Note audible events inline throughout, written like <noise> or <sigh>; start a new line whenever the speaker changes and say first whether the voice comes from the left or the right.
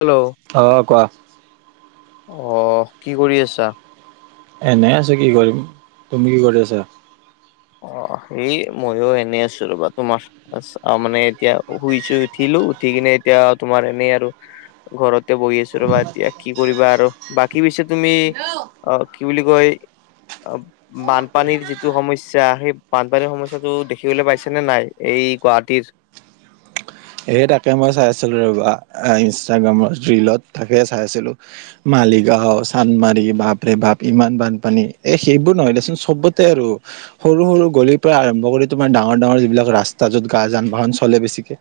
left: Hello
right: অ কোৱা
left: অঁ কি কৰি আছা?
right: এনেই আছো কি কৰিম, তুমি কি কৰি আছা।
left: অ সেই মইয়ো এনেই আছো ৰবা তোমাৰ। মানে এতিয়া শুইছো উঠিলো উঠি কিনে এতিয়া তোমাৰ এনেই আৰু ঘৰতে বহি আছো ৰবা এতিয়া কি কৰিবা আৰু বাকী পিছে তুমি। অ কি বুলি কয় অ বানপানীৰ যিটো সমস্যা সমস্যা সেই বানপানীৰ সমস্যাটো দেখিবলৈ পাইছে নে নাই এই গুৱাহাটীত
right: সেয়ে তাকে মই চাই আছিলোঁ ৰবা ইনষ্টাগ্ৰামত ৰিলত তাকে চাই আছিলোঁ। মালিগাঁও, চান্দমাৰি বাপ ৰে বাপ ইমান বানপানী এ সেইবোৰ নহয় দেচোন চবতে আৰু সৰু-সৰু গলিৰ পৰা আৰম্ভ কৰি তোমাৰ ডাঙৰ-ডাঙৰ যিবিলাক ৰাস্তা য'ত গা যান-বাহন চলে বেছিকে।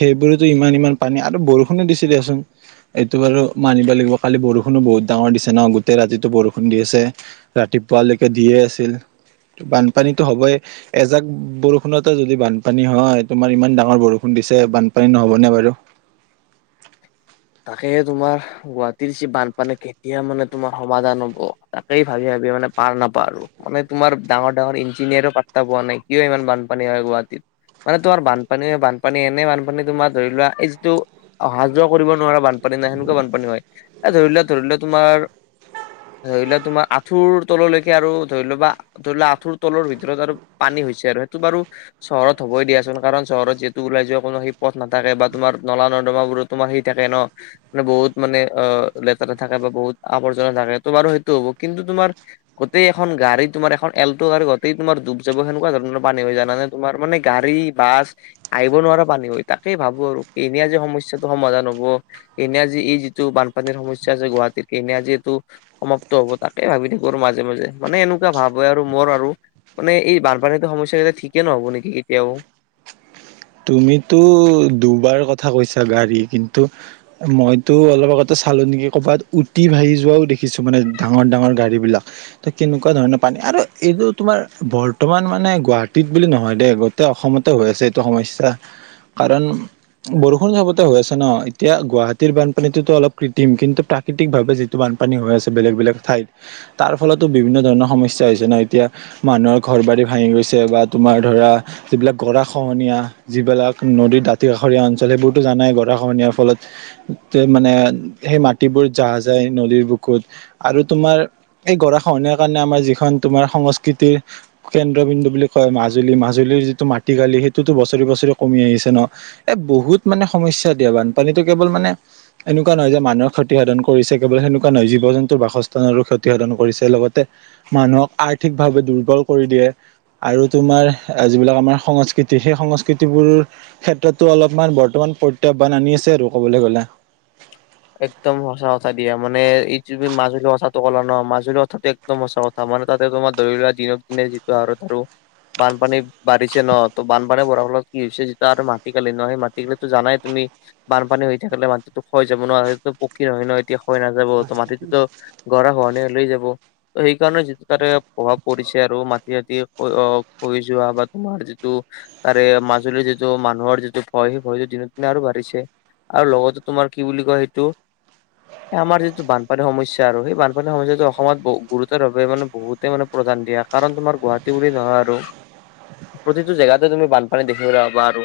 right: সেইবোৰতো ইমান-ইমান পানী আৰু বৰষুণো দিছিল দিয়াচোন। এইটো বাৰু মানিব লাগিব কালি বৰষুণো বহুত ডাঙৰ দিছে ন গোটেই ৰাতিতো বৰষুণ দি আছে। ৰাতিপুৱালৈকে দিয়ে আছিল। বানপানীটো হবই এজাক বৰষুণতে যদি বানপানী হয় তোমাৰ ইমান ডাঙৰ বৰষুণ বৰষুণ দিছে বানপানী নহ'বনে বাৰু
left: তাকেহে তোমাৰ গুৱাহাটীৰ যি বানপানী কেতিয়া মানে তোমাৰ সমাধান হ'ব তাকেই ভাবি-ভাবি মানে পাৰ নাপাওঁ আৰু। মানে তোমাৰ ডাঙৰ-ডাঙৰ ইঞ্জিনিয়াৰো পাৰ্তা পোৱা নাই কিয় ইমান বানপানী হয় গুৱাহাটীত। মানে তোমাৰ বানপানী-বানপানী এনে বানপানী তোমাৰ ধৰি লোৱা এই যিটো অহা যোৱা কৰিব, নোৱাৰা বানপানী নাই সেনেকুৱা বানপানী হয় ধৰি লোৱা ধৰি লোৱা তোমাৰ ধৰি লোৱা তোমাৰ আঁঠুৰ তললৈকে আৰু ধৰি লোৱা বা ধৰি লোৱা আঁঠুৰ তলৰ ভিতৰত আৰু পানী হৈছে আৰু সেইটো বাৰু চহৰত হবই দিয়াচোন কাৰণ চহৰত যিহেতু ওলাই যোৱা কোনো সেই পথ নাথাকে বা তোমাৰ নলা-নৰ্দমাবোৰো তোমাৰ সেই থাকে ন মানে বহুত মানে অ লেতেৰা থাকে বা বহুত আৱৰ্জনা থাকে তোমাৰো সেইটো হ'ব কিন্তু তোমাৰ গোটেইখন গাড়ী তোমাৰ এল্ট গাড়ী গোটেই তোমাৰ ডুব যাব সেনেকুৱা ধৰণৰ পানী হৈ যানানে? তোমাৰ মানে গাড়ী, বাছ আহিব নোৱাৰা পানী হৈ তাকেই ভাবো আৰু কেতিয়া যে সমস্যাটো সমাধান হ'ব। হ'ব, এনেই আজি এই যিটো বানপানীৰ সমস্যা আছে গুৱাহাটীত এনে আজি এইটো - সমাপ্ত হ'ব তাকেই ভাবি থাকোঁ আৰু মাজে-মাজে মানে এনেকুৱা ভাৱ হয় আৰু মোৰ আৰু মানে এই বানপানীতটো সমস্যা কেইটা ঠিকেইে নহ'ব নেকি কেতিয়াও?
right: তুমিতো দুবাৰ কথা কৈছা গাড়ী কিন্তু মইতো অলপ আগতে চালো নেকি ক'ৰবাত উটি ভাহি যোৱাও দেখিছোঁ মানে ডাঙৰ ডাঙৰ গাড়ীবিলাক। ত কেনেকুৱা ধৰণৰ পানী আৰু এইটো তোমাৰ বৰ্তমান মানে গুৱাহাটীত বুলি নহয় দেই অসমতে হৈ আছে এইটো সমস্যা কাৰণ বৰষুণ চবতে হৈ আছে ন এতিয়া গুৱাহাটীৰ বানপানীতো অলপ কৃত্ৰিম কিন্তু প্ৰাকৃতিকভাৱে যিটো বানপানী হৈ আছে বেলেগ-বেলেগ ঠাইত তাৰ ফলতো বিভিন্ন ধৰণৰ সমস্যা হৈছে ন এতিয়া, মানুহৰ ঘৰ বাৰী ভাঙি গৈছে বা তোমাৰ ধৰা যিবিলাক গৰা-খহনীয়া যিবিলাক নদীৰ দাঁতি কাষৰীয়া অঞ্চল সেইবোৰতো জানাই গৰাখহনীয়াৰ ফলত মানে সেই মাটিবোৰ যাহ যায় নদীৰ বুকুত আৰু তোমাৰ এই গৰাখহনীয়াৰ কাৰণে আমাৰ যিখন তোমাৰ সংস্কৃতিৰ কেন্দ্ৰবিন্দু বুলি কয় মাজুলী, মাজুলীৰ যিটো মাটি কালি সেইটোতো ব বছৰি বছৰি কমি আহিছে ন, এ বহুত মানে সমস্যা দিয়া। বানপানীতটো কেৱল মানে এনেকুৱা নহয় যে মানুহৰ ক্ষতিসাধন কৰিছে কেৱল সেনেকুৱা নহয়, জীৱ জন্তুৰ বাসস্থানৰো ক্ষতি সাধন কৰিছে। লগতে মানুহক আৰ্থিকভাৱে দুৰ্বল কৰি দিয়ে। আৰু তোমাৰ যিবিলাক আমাৰ সংস্কৃতি সেই সংস্কৃ কৃতিবোৰ ক্ষেত্ৰতো অলপমান বৰ্তমান প্ৰত্যাহ্বান আনি আছে আৰু ক'বলৈ গ'লে।
left: একদম সঁচা কথা দিয়া, মানে এই য মাজুলীৰ কথাটো ক'লা ন মাজুলী কথাটো একদম সঁচা কথা। তাৰমানে তাতে তোমাৰ ধৰি লোৱা দিনক দিনে যিটো আৰুত আৰু বানপানী বাঢ়িছে ন ত বানপানী বঢ়াৰ ফলত কি হৈছে যেতিয়া আৰু মাটি কালি ন, সেই মাটি কালিতো জানাই তুমি। বানপানী হৈ থাকিলে মাটিতটো ক্ষয় যাব ন সো পকী নহয় নয় এতিয়া ক্ষয় নাযাব। ত মাটিটোতো গৰা খহনীয়া লৈ যাব। সেইকাৰণে যিটো তাতে প্ৰভাৱ পৰিছে আৰু মাটি চতি খহি যোৱা বা তোমাৰ যিটো তাৰে মাজুলীৰ যিটো মানুহৰ যিটো ভয় সেই ভয়টো দিন দিনে আৰু বাঢ়িছে। আৰু লগতে তোমাৰ কি বুলি কয় সেইটো। এই আমাৰ যিটো বানপানী সমস্যা আৰু সেই বানপানী সমস্যাটো অসমত বহু গুৰুতৰ ভাৱে মানে বহুত তে মানে প্ৰধান দিয়া, কাৰণ তোমাৰ গুৱাহাটী বুলি নহয় আৰু। প্ৰতিটো জেগাতে তুমি বানপানী দেখিবলে পাবা আৰু।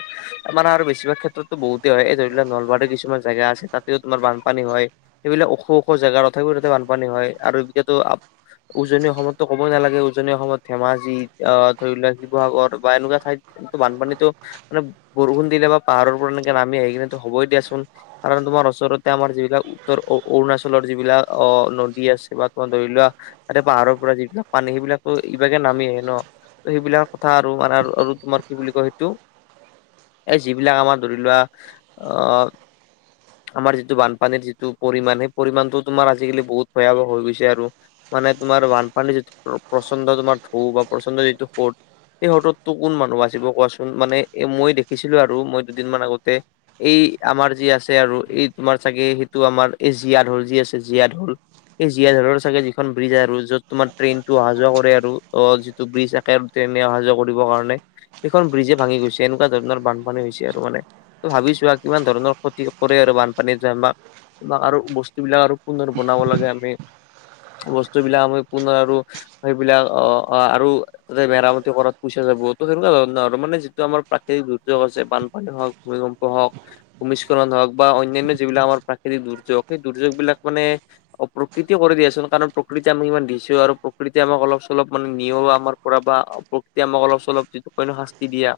left: মানে আৰু বেছিভাগ ক্ষেত্ৰতো বহুতে হয় এই ধৰি লওক নলবাৰীৰ কিছুমান জেগা আছে তাতেও তোমাৰ বানপানী হয়। এইবিলাক ওখ ওখ জেগা তথাপিও তাতে বানপানী হয়, আৰু এতিয়াটো উজনি অসমততো ক'বই নালাগে, উজনি অসমত ধেমাজি আ ধৰি লোৱাক শিৱসাগৰ বা এনেকুৱা ঠাইত কিন্তু বানপানীটো মানে বৰষুণ দিলে বা পাহাৰৰ পৰা এনেকে নামি আহি কিনেটো হ'বই দিয়াচোন। কাৰণ তোমাৰ ওচৰতে আমাৰ যিবিলাক উত্তৰ অ-অৰুণাচলৰ যিবিলাক অ নদী আছে বা তোমাৰ ধৰি লোৱা তাৰে পাহাৰৰ পৰা যিবিলাক পানী, সেইবিলাকো ইভাগে নামি আহে ন। ত' সেইবিলাক কথা আৰু মানে আৰু তোমাৰ কি বুলি কয় সেইটো। এই যিবিলাক আমাৰ ধৰি লোৱা অ আমাৰ যিটো বানপানীৰ যিটো পৰিমাণ, সেই পৰিমাণটো তোমাৰ আজিকালি বহুত ভয়াৱহ হৈ গৈছে আৰু। মানে তোমাৰ বানপানীৰ যিটো প্ৰচণ্ড তোমাৰ ঢৌ বা প্ৰচণ্ড যিটো সুত সেই সোঁতত টো কোন মানুহ বাচিব কোৱাচোন, মানে এ মই দেখিছিলো আৰু মই দুদিনমান আগতে এই আমাৰ যি আছে আৰু এই তোমাৰ চাগে সেইটো আমাৰ এই জীয়া ঢল যি আছে জীয়া ঢল। এই জীয়া ঢলৰ চাগে যিখন ব্ৰিজ আৰু য'ত তোমাৰ ট্ৰেইন টো অহা যোৱা কৰে আৰু, অ যিটো ব্ৰিজ ট্ৰেইনটো এনেই অহা যোৱা কৰিবৰ কাৰণে এইখন ব্ৰিজে ভাঙি গৈছে, এনেকুৱা ধৰণৰ বানপানী হৈছে আৰু মানে, ত' ভাবিছোৱা কিমান ধৰণৰ সুত কৰে আৰু বানপানী যে আমাক আৰু বস্তু বিলাক আৰু পুনৰ বনাব লাগে আমি বস্তু বিলাক আমি পুনৰ আৰু সেইবিলাক অ আ আৰু তাতে মেৰামতি কৰাত পইচা যাব, ত' সেনেকুৱা ধৰণৰ আৰু মানে যিটো আমাৰ প্ৰাকৃতিক দুৰ্যোগ আছে বানপানী হওঁক ভূমিকম্প হওক ভূমিচ <unintelligible> হওঁক, বা অন্যান্য যিবিলাক আমাৰ প্ৰাকৃতিক দুৰ্যোগ সেই দুৰ্যোগবিলাক মানে অ', প্ৰকৃতিয়ে কৰে দিয়াচোন, কাৰণ প্ৰকৃতি আমি ইমান দিছো আৰু প্ৰকৃতি আমাক অলপ চলপ মানে নিয়েও আমাৰ কৰা বা প্ৰকৃতি আমাক অলপ চলপ যিটো কয় ন শাস্তি দিয়া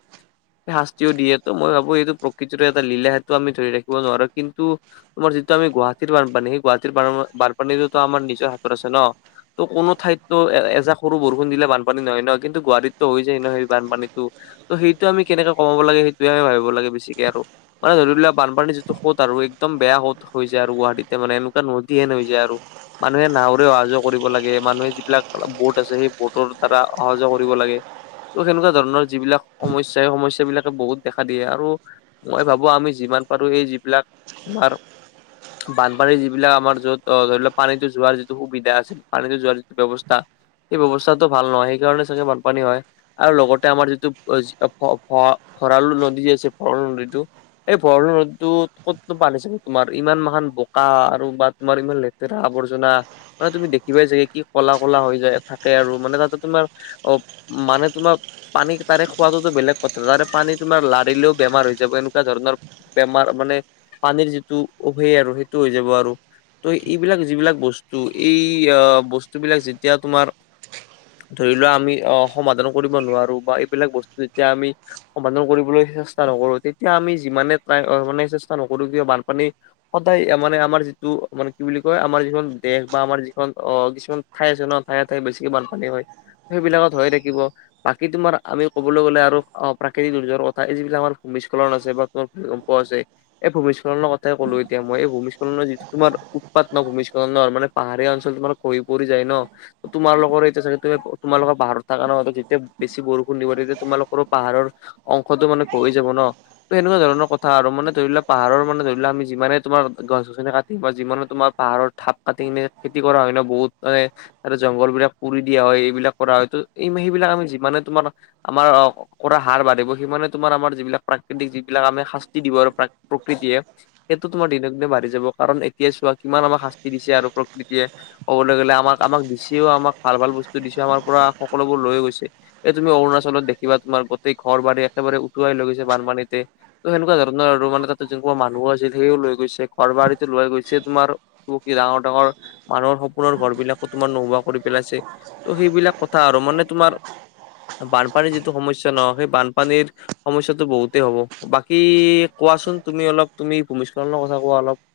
left: শাস্তিও দিয়েটো মই ভাবো এইটো প্ৰকৃতিৰে এটা লীলা সেইটো আমি ধৰি ৰাখিব নোৱাৰো, কিন্তু তোমাৰ যিটো আমি গুৱাহাটীৰ বানপানী, সেই গুৱাহাটীৰ বানপানীতোটো আমাৰ নিজৰ হাতত আছে ন। ত' কোনো ঠাইততো এজাক সৰু বৰষুণ দিলে বানপানী নহয় ন, কিন্তু গুৱাহাটীতটো হৈ যায় ন সেই বানপানীতো। ত' সেইটো আমি কেনেকে কমাব লাগে, সেইটোহে আমি ভাবিব লাগে বেছিকে আৰু। মানে ধৰি লোৱা বানপানীৰ যিটো সোত আৰু একদম বেয়া সোত হৈ যায় আৰু গুৱাহাটীতে মানে এনেকুৱা নদীহেন হৈ যায় আৰু। মানুহে নাওৰেও অহা যোৱা কৰিব লাগে, মানুহে যিবিলাক ব'ট আছে সেই ব'টৰ দ্বাৰা অহা যোৱা কৰিব লাগে। ত' সেনেকুৱা ধৰণৰ যিবিলাক সমস্যা সেই সমস্যা বিলাকে বহুত দেখা দিয়ে আৰু মই ভাবো আমি যিমান পাৰো এই যিবিলাক তোমাৰ বানপানীৰ যিবিলাক আমাৰ য'ত অ ধৰি ওলোৱা পানীটো যোৱাৰ যিটো সুবিধা আছে, পানীটো যোৱাৰ যিটো ব্যৱস্থা সেই ব্যৱস্থাটো ভাল নহয়, সেইকাৰণে চাগে বানপানী হয়। আৰু লগতে আমাৰ যিটো <unintelligible> ভঁৰালো নদীটো যে আছে ভঁৰলো নদীটো এই ভৰলো নদীটো ক'তনো পানীছোন তোমাৰ ইমান মান বোকা আৰু বা তোমাৰ ইমান লেট তেৰা আৱৰ্জনা মানে তুমি দেখিবাই চাগে কি ক'লা-ক'লা হৈ যায় থাকে আৰু মানে তাতে তোমাৰ অ', মানে তোমাক পানী তাৰে খোৱাটোতো বেলেগ কথা, তাৰে পানী তোমাৰ লাৰিলেও বেমাৰ হৈ যাব এনেক কুৱা ধৰণৰ বেমাৰ মানে পানীৰ যিটো উভে আৰু সেইটো হৈ যাব আৰু। ত' এইবিলাক যিবিলাক বস্তু, এই বস্তুবিলাক যেতিয়া তোমাৰ ধৰি লোৱা আমি অ সমাধান কৰিব নোৱাৰো, বা এইবিলাক বস্তু যেতিয়া আমি সমাধান কৰিবলৈ চেষ্টা নকৰো, তেতিয়া আমি যিমানে মানে চেষ্টা নকৰো কিয় বানপানী সদায় মানে আমাৰ যিটো মানে কি বুলি কয় আমাৰ যিখন দেশ বা আমাৰ যিখন অ কিছুমান ঠাই আছে ন, ঠায়ে- ঠায়ে বেছিকে বানপানী হয়, সেইবিলাকত হৈয়ে থাকিব। বাকী তোমাৰ আমি ক'বলৈ গ'লে আৰু অ', প্ৰাকৃতিক দুৰ্যোগৰ কথা এই যিবিলাক আমাৰ বিছ <unintelligible> আছে, বা তোমাৰ ভূমিকম্প আছে। এই ভূমিস্খলনৰ কথাই ক'লো এতিয়া মই এই ভূমিস্খলনৰ যিটো তোমাৰ উৎপাত ন' ভূমিস্খলনৰ মানে পাহাৰেয়া অঞ্চল তোমাৰ খহী পৰি যায় ন'। তোমালোকৰ এতিয়া চাগে তোমালোকৰ পাহাৰত থাকা ন' ত'যেতিয়া বেছি বৰষুণ নিব তেতিয়া তোমালোকৰো পাহাৰৰ অংশটো মানে খহি যাব ন। ত' এনেকুৱা ধৰণৰ কথা আৰু মানে ধৰি লোৱা পাহাৰৰ মানে ধৰি লোৱা আমি যিমানে তোমাৰ গছ গছনি কাটিম বা যিমানে তোমাৰ পাহাৰৰ থাপ কাটি কিনে খেতি কৰা হয় ন, বহুত মানে আৰু জংঘল বিলাক পুৰি দিয়া হয় এইবিলাক কৰা হয় ত'এই ম সী বিলাক আমি যিমানে তোমাৰ আমাৰ অ, কৰা হাৰ বঢ়িব সিমানে তোমাৰ আমাৰ যিবিলাক প্ৰাকৃতিক যিবিলাক আমি শাস্তি দিব আৰু প্ৰকৃতিয়ে সেইটো তোমাৰ দিনক দিনে বাঢ়ি যাব কাৰণ এতিয়া চোৱা কিমান আমাক শাস্তি দিছে আৰু প্ৰকৃতিয়ে। ক'বলৈ গ'লে আমাক -আমাক দিছেও আমাক ভাল -ভাল বস্তু দিছে আমাৰ পৰা সকলোবোৰ লৈ গৈছে। এই তুমি অৰুণাচলত দেখিবা তোমাৰ গোটেই ঘৰ বাৰী একেবাৰে উটুৱাই লৈ গৈছে বানপানীতে। ত' সেনেকুৱা ধৰণৰ আৰু মানে তাতে জোনহোপা মানুহো আছিল সেইও লৈ গৈছে ঘৰ বাৰীটো লৈ গৈছে তোমাৰ ক'ব কি ডাঙৰ -ডাঙৰ মানুহৰ সপোনৰ ঘৰ বিলাকো তোমাৰ নোহোৱা কৰি পেলাইছে। ত' সেইবিলাক কথা আৰু মানে তোমাৰ বানপানীৰ যিটো সমস্যা ন' সেই বানপানীৰ সমস্যা টো বহুতেই হ'ব বাকী কোৱাচোন তুমি অলপ তুমি ভূমিস্খলনৰ কথা কোৱা অলপ?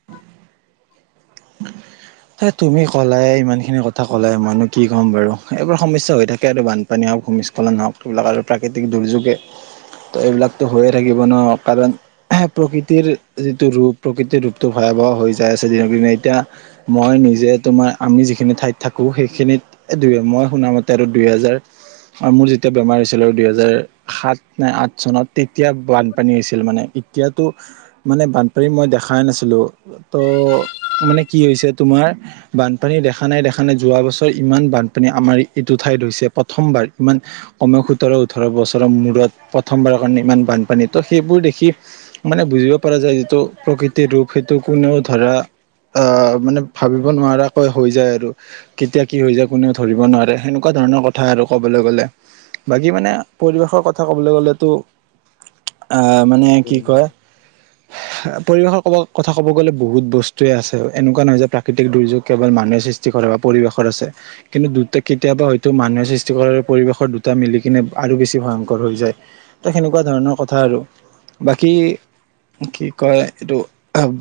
left: <inaudible>
right: তে তুমি ক'লাই ইমান খিনি কথা কলাই মই নোঁ কি ক'ম বাৰু এইবোৰ সমস্যা হৈ থাকে আৰু বান পানী হওক ভূমস্খলন হওক সেইবিলাক আৰু প্ৰাকৃতিক দুৰ্যোগে। ত'এইবিলাকতো হৈয়ে থাকিব ন' কাৰণ <unintelligible> প্ৰকৃতিৰ যিটো ৰূপ প্ৰকৃতিৰ ৰূপটো ভয়াৱহ হৈ যায় আছে দিনক দিনে এতিয়া মই নিজে তোমাৰ আমি যিখিনি ঠাইত থাকো সেইখিনিত এ দুয়ে মই শুনামতে আৰু দুই হেজাৰ আৰু মোৰ যেতিয়া বেমাৰ হৈছিল আৰু দুই হেজাৰ সাত নে আঠ চনত তেতিয়া বানপানী হৈছিল মানে এতিয়াতো মানে বানপানী মই দেখাই নাছিলো ত' মানে কি হৈছে তোমাৰ বানপানী দেখা নাই -দেখা নাই যোৱা বছৰ ইমান বানপানী আমাৰ এইটো ঠাইত হৈছে প্ৰথমবাৰ ইমান কমেও সোতৰ ওঠৰ বছৰৰ মূৰত প্ৰথমবাৰৰ কাৰণে ইমান বানপানী ত' সেইবোৰ দেখি- মানে বুজিব পাৰা যায় যিটো প্ৰকৃতিৰ ৰূপ সেইটো কোনেও ধৰা আহ, মানে ভাবিব নোৱাৰাকৈ হৈ যায় আৰু। কেতিয়া কি হৈ যায় কোনেও ধৰিব নোৱাৰে সেনেকুৱা ধৰণৰ কথা আৰু কবলৈ গ'লে। বাকী মানে পৰিৱেশৰ কথা কবলৈ গলেতো আহ, মানে কি কয় পৰিৱেশৰ ক'ব কথা ক'ব গলে বহুত বস্তু টোৱে আছে এনেকুৱা নহয় যে প্ৰাকৃতিক দুৰ্যোগ কেৱল মানুহে সৃষ্টি কৰে বা পৰিৱেশৰ আছে কিন্তু দুটা কেতিয়াবা হয়তো মানুহে সৃষ্টি কৰা পৰিৱেশৰ দুটা মিলি কিনে আৰু বেছি ভয়ংকৰ হৈ যায়। ত'সেনেকুৱা ধৰণৰ কথা আৰু বাকী কি কয় এইটো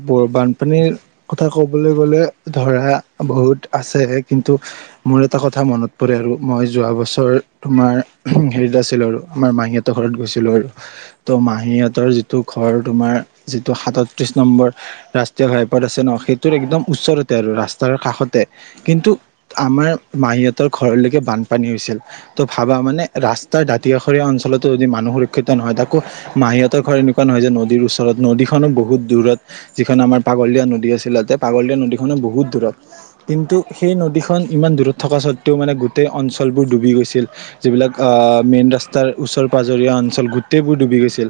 right: ব বানপানীৰ কথা ক'বলৈ গলে ধৰা বহুত আছে কিন্তু মোৰ এটা কথা মনত পৰে আৰু মই যোৱা বছৰ তোমাৰ হেৰিত আছিল আৰু আমাৰ মাহীত হতৰ ঘৰত গৈছিলো আৰু ত' মাহীঁতৰ যিটো ঘৰ তোমাৰ যিটো সাতত্ৰিছ নম্বৰ ৰাষ্ট্ৰীয় ঘাই পথ আছে ন'সেইটোৰ একদম ওচৰতে আৰু ৰাস্তাৰ কাষতে কিন্তু আমাৰ মাহীঁহতৰ ঘৰলৈকে বানপানী হৈছিল। ত' ভাবা মানে ৰাস্তাৰ দাঁতিকাখৰীয়া অঞ্চলতো যদি মানুহ সুৰক্ষিত নহয় তাকো মাহীঁহতৰ ঘৰ এনেকুৱা নহয় যে নদীৰ ওচৰত নদীখনো বহুত দূৰত যিখন আমাৰ পাক পাগলদিয়া নদী আছিল তাতে পাগলদিয়া নদীখনো বহুত দূৰত। কিন্তু সেই নদীখন ইমান দূৰত থকা স্বত্ত্বেও মানে গোটেই অঞ্চলবোৰ ডুবি গৈছিল। যিবিলাক আহ মেইন ৰাস্তাৰ ওচৰ পাজৰীয়া অঞ্চল গোটেইবোৰ ডুবি গৈছিল।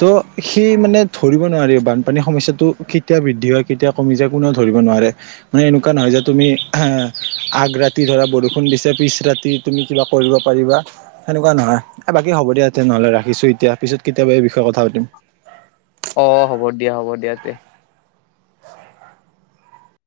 right: ত' সি মানে ধৰিব নোৱাৰি বানপানীৰ সমস্যাটো কেতিয়া বৃদ দ্ধি হয় কেতিয়া কমি যায় কোনেও ধৰিব নোৱাৰে। মানে এনেকোৱা নহয় যে তুমি আহ আগ ৰাতি ধৰা বৰষুণ দিছে পিছ ৰাতি- তুমি কিবা কৰিব পাৰিবা। সেনেকোৱা নহয় এ বাকী হ'ব দিয়া এতিয়া নহলে ৰাখিছো এতিয়া পিছত কেতিয়াবা এই বিষয়ে কথা পাতিম।
left: অ, হ'ব দিয়া- হ'ব দিয়া তে।